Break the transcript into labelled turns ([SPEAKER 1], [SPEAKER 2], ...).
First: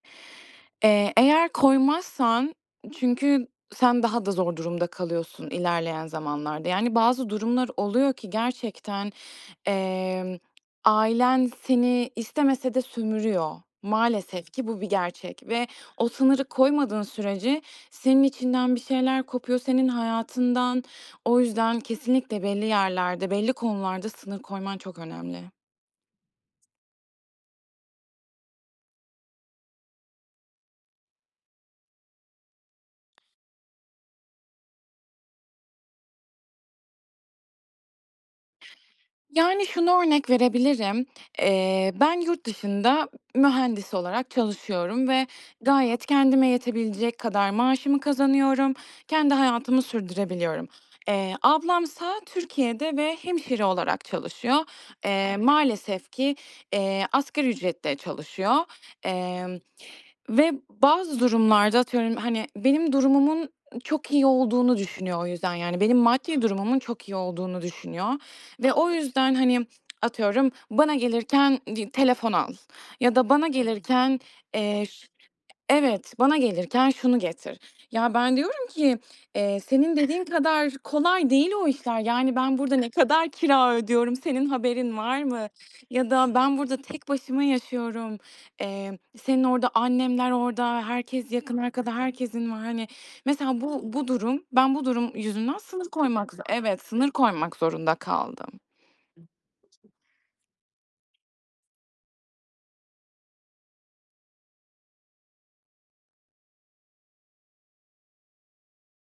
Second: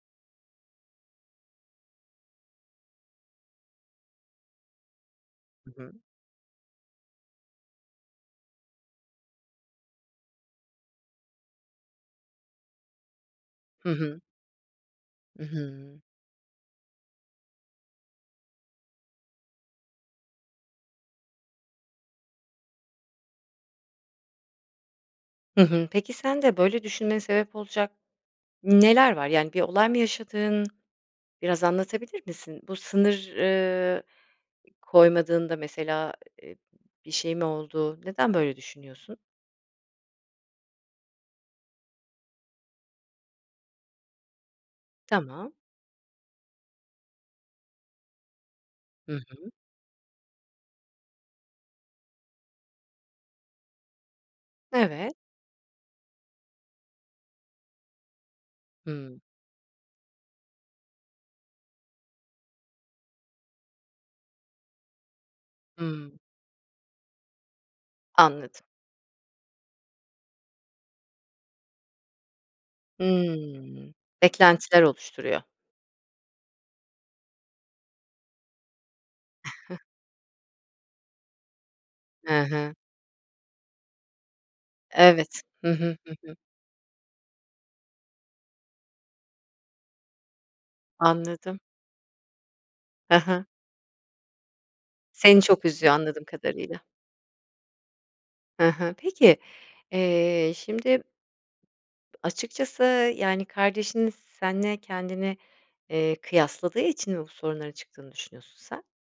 [SPEAKER 1] Eee, eğer koymazsan çünkü sen daha da zor durumda kalıyorsun
[SPEAKER 2] Hı hı.
[SPEAKER 1] ilerleyen zamanlarda. Yani bazı durumlar oluyor ki gerçekten, emm, ailen seni istemese de sömürüyor.
[SPEAKER 2] Hı hı.
[SPEAKER 1] Maalesef ki bu bir gerçek
[SPEAKER 2] Hı
[SPEAKER 1] ve
[SPEAKER 2] hı.
[SPEAKER 1] o sınırı koymadığın sürece senin içinden bir şeyler kopuyor, senin hayatından. O yüzden kesinlikle belli yerlerde, belli konularda sınır koyman çok önemli.
[SPEAKER 2] Hı hı. Peki sende böyle düşünmeye sebep olacak neler var? Yani bir olay mı yaşadığın? Biraz anlatabilir misin? Bu sınır, ııı, ı koymadığında mesela, eee, bir şey mi oldu? Neden böyle düşünüyorsun?
[SPEAKER 1] Yani şunu örnek verebilirim. Eee, ben yurt dışında ı mühendis olarak çalışıyorum ve
[SPEAKER 2] Tamam.
[SPEAKER 1] gayet kendime yetebilecek kadar maaşımı kazanıyorum.
[SPEAKER 2] Hı
[SPEAKER 1] Kendi
[SPEAKER 2] hı.
[SPEAKER 1] hayatımı sürdürebiliyorum. Eee, ablamsa Türkiye'de ve hemşire olarak çalışıyor.
[SPEAKER 2] Evet.
[SPEAKER 1] Eee, maalesef ki, eee, asgari ücretle çalışıyor,
[SPEAKER 2] Hıı.
[SPEAKER 1] emm, ve bazı durumlarda atıyorum hani benim durumumun, ııı, çok iyi olduğunu düşünüyor o yüzden yani benim
[SPEAKER 2] Hıı.
[SPEAKER 1] maddi durumumun çok iyi olduğunu düşünüyor
[SPEAKER 2] Anladım.
[SPEAKER 1] ve o yüzden hani atıyorum bana gelirken di telefon al ya da bana
[SPEAKER 2] Hıı,
[SPEAKER 1] gelirken,
[SPEAKER 2] beklentiler
[SPEAKER 1] eee, ş
[SPEAKER 2] oluşturuyor.
[SPEAKER 1] evet bana gelirken şunu getir. Ya ben diyorum ki, eee, senin dediğin kadar kolay değil o işler. Yani
[SPEAKER 2] Hı
[SPEAKER 1] ben
[SPEAKER 2] hı.
[SPEAKER 1] burada ne kadar kira ödüyorum, senin haberin var
[SPEAKER 2] Evet.
[SPEAKER 1] mı
[SPEAKER 2] Hı hı.
[SPEAKER 1] ya
[SPEAKER 2] Hı
[SPEAKER 1] da
[SPEAKER 2] hı.
[SPEAKER 1] ben burada tek başıma yaşıyorum, emm, senin orada annemler orada, herkes yakın
[SPEAKER 2] Anladım.
[SPEAKER 1] arkada herkesin var. Hani
[SPEAKER 2] Hı hı.
[SPEAKER 1] mesela bu bu durum, ben bu durum
[SPEAKER 2] Seni
[SPEAKER 1] yüzünden
[SPEAKER 2] çok
[SPEAKER 1] sınır
[SPEAKER 2] üzüyor anladığım
[SPEAKER 1] koymak zo
[SPEAKER 2] kadarıyla.
[SPEAKER 1] Evet, sınır koymak zorunda
[SPEAKER 2] Hı
[SPEAKER 1] kaldım.
[SPEAKER 2] hı, peki, eee, şimdi açıkçası yani kardeşin seninle kendini, eee, kıyasladığı için mi bu sorunların çıktığını düşünüyorsun sen?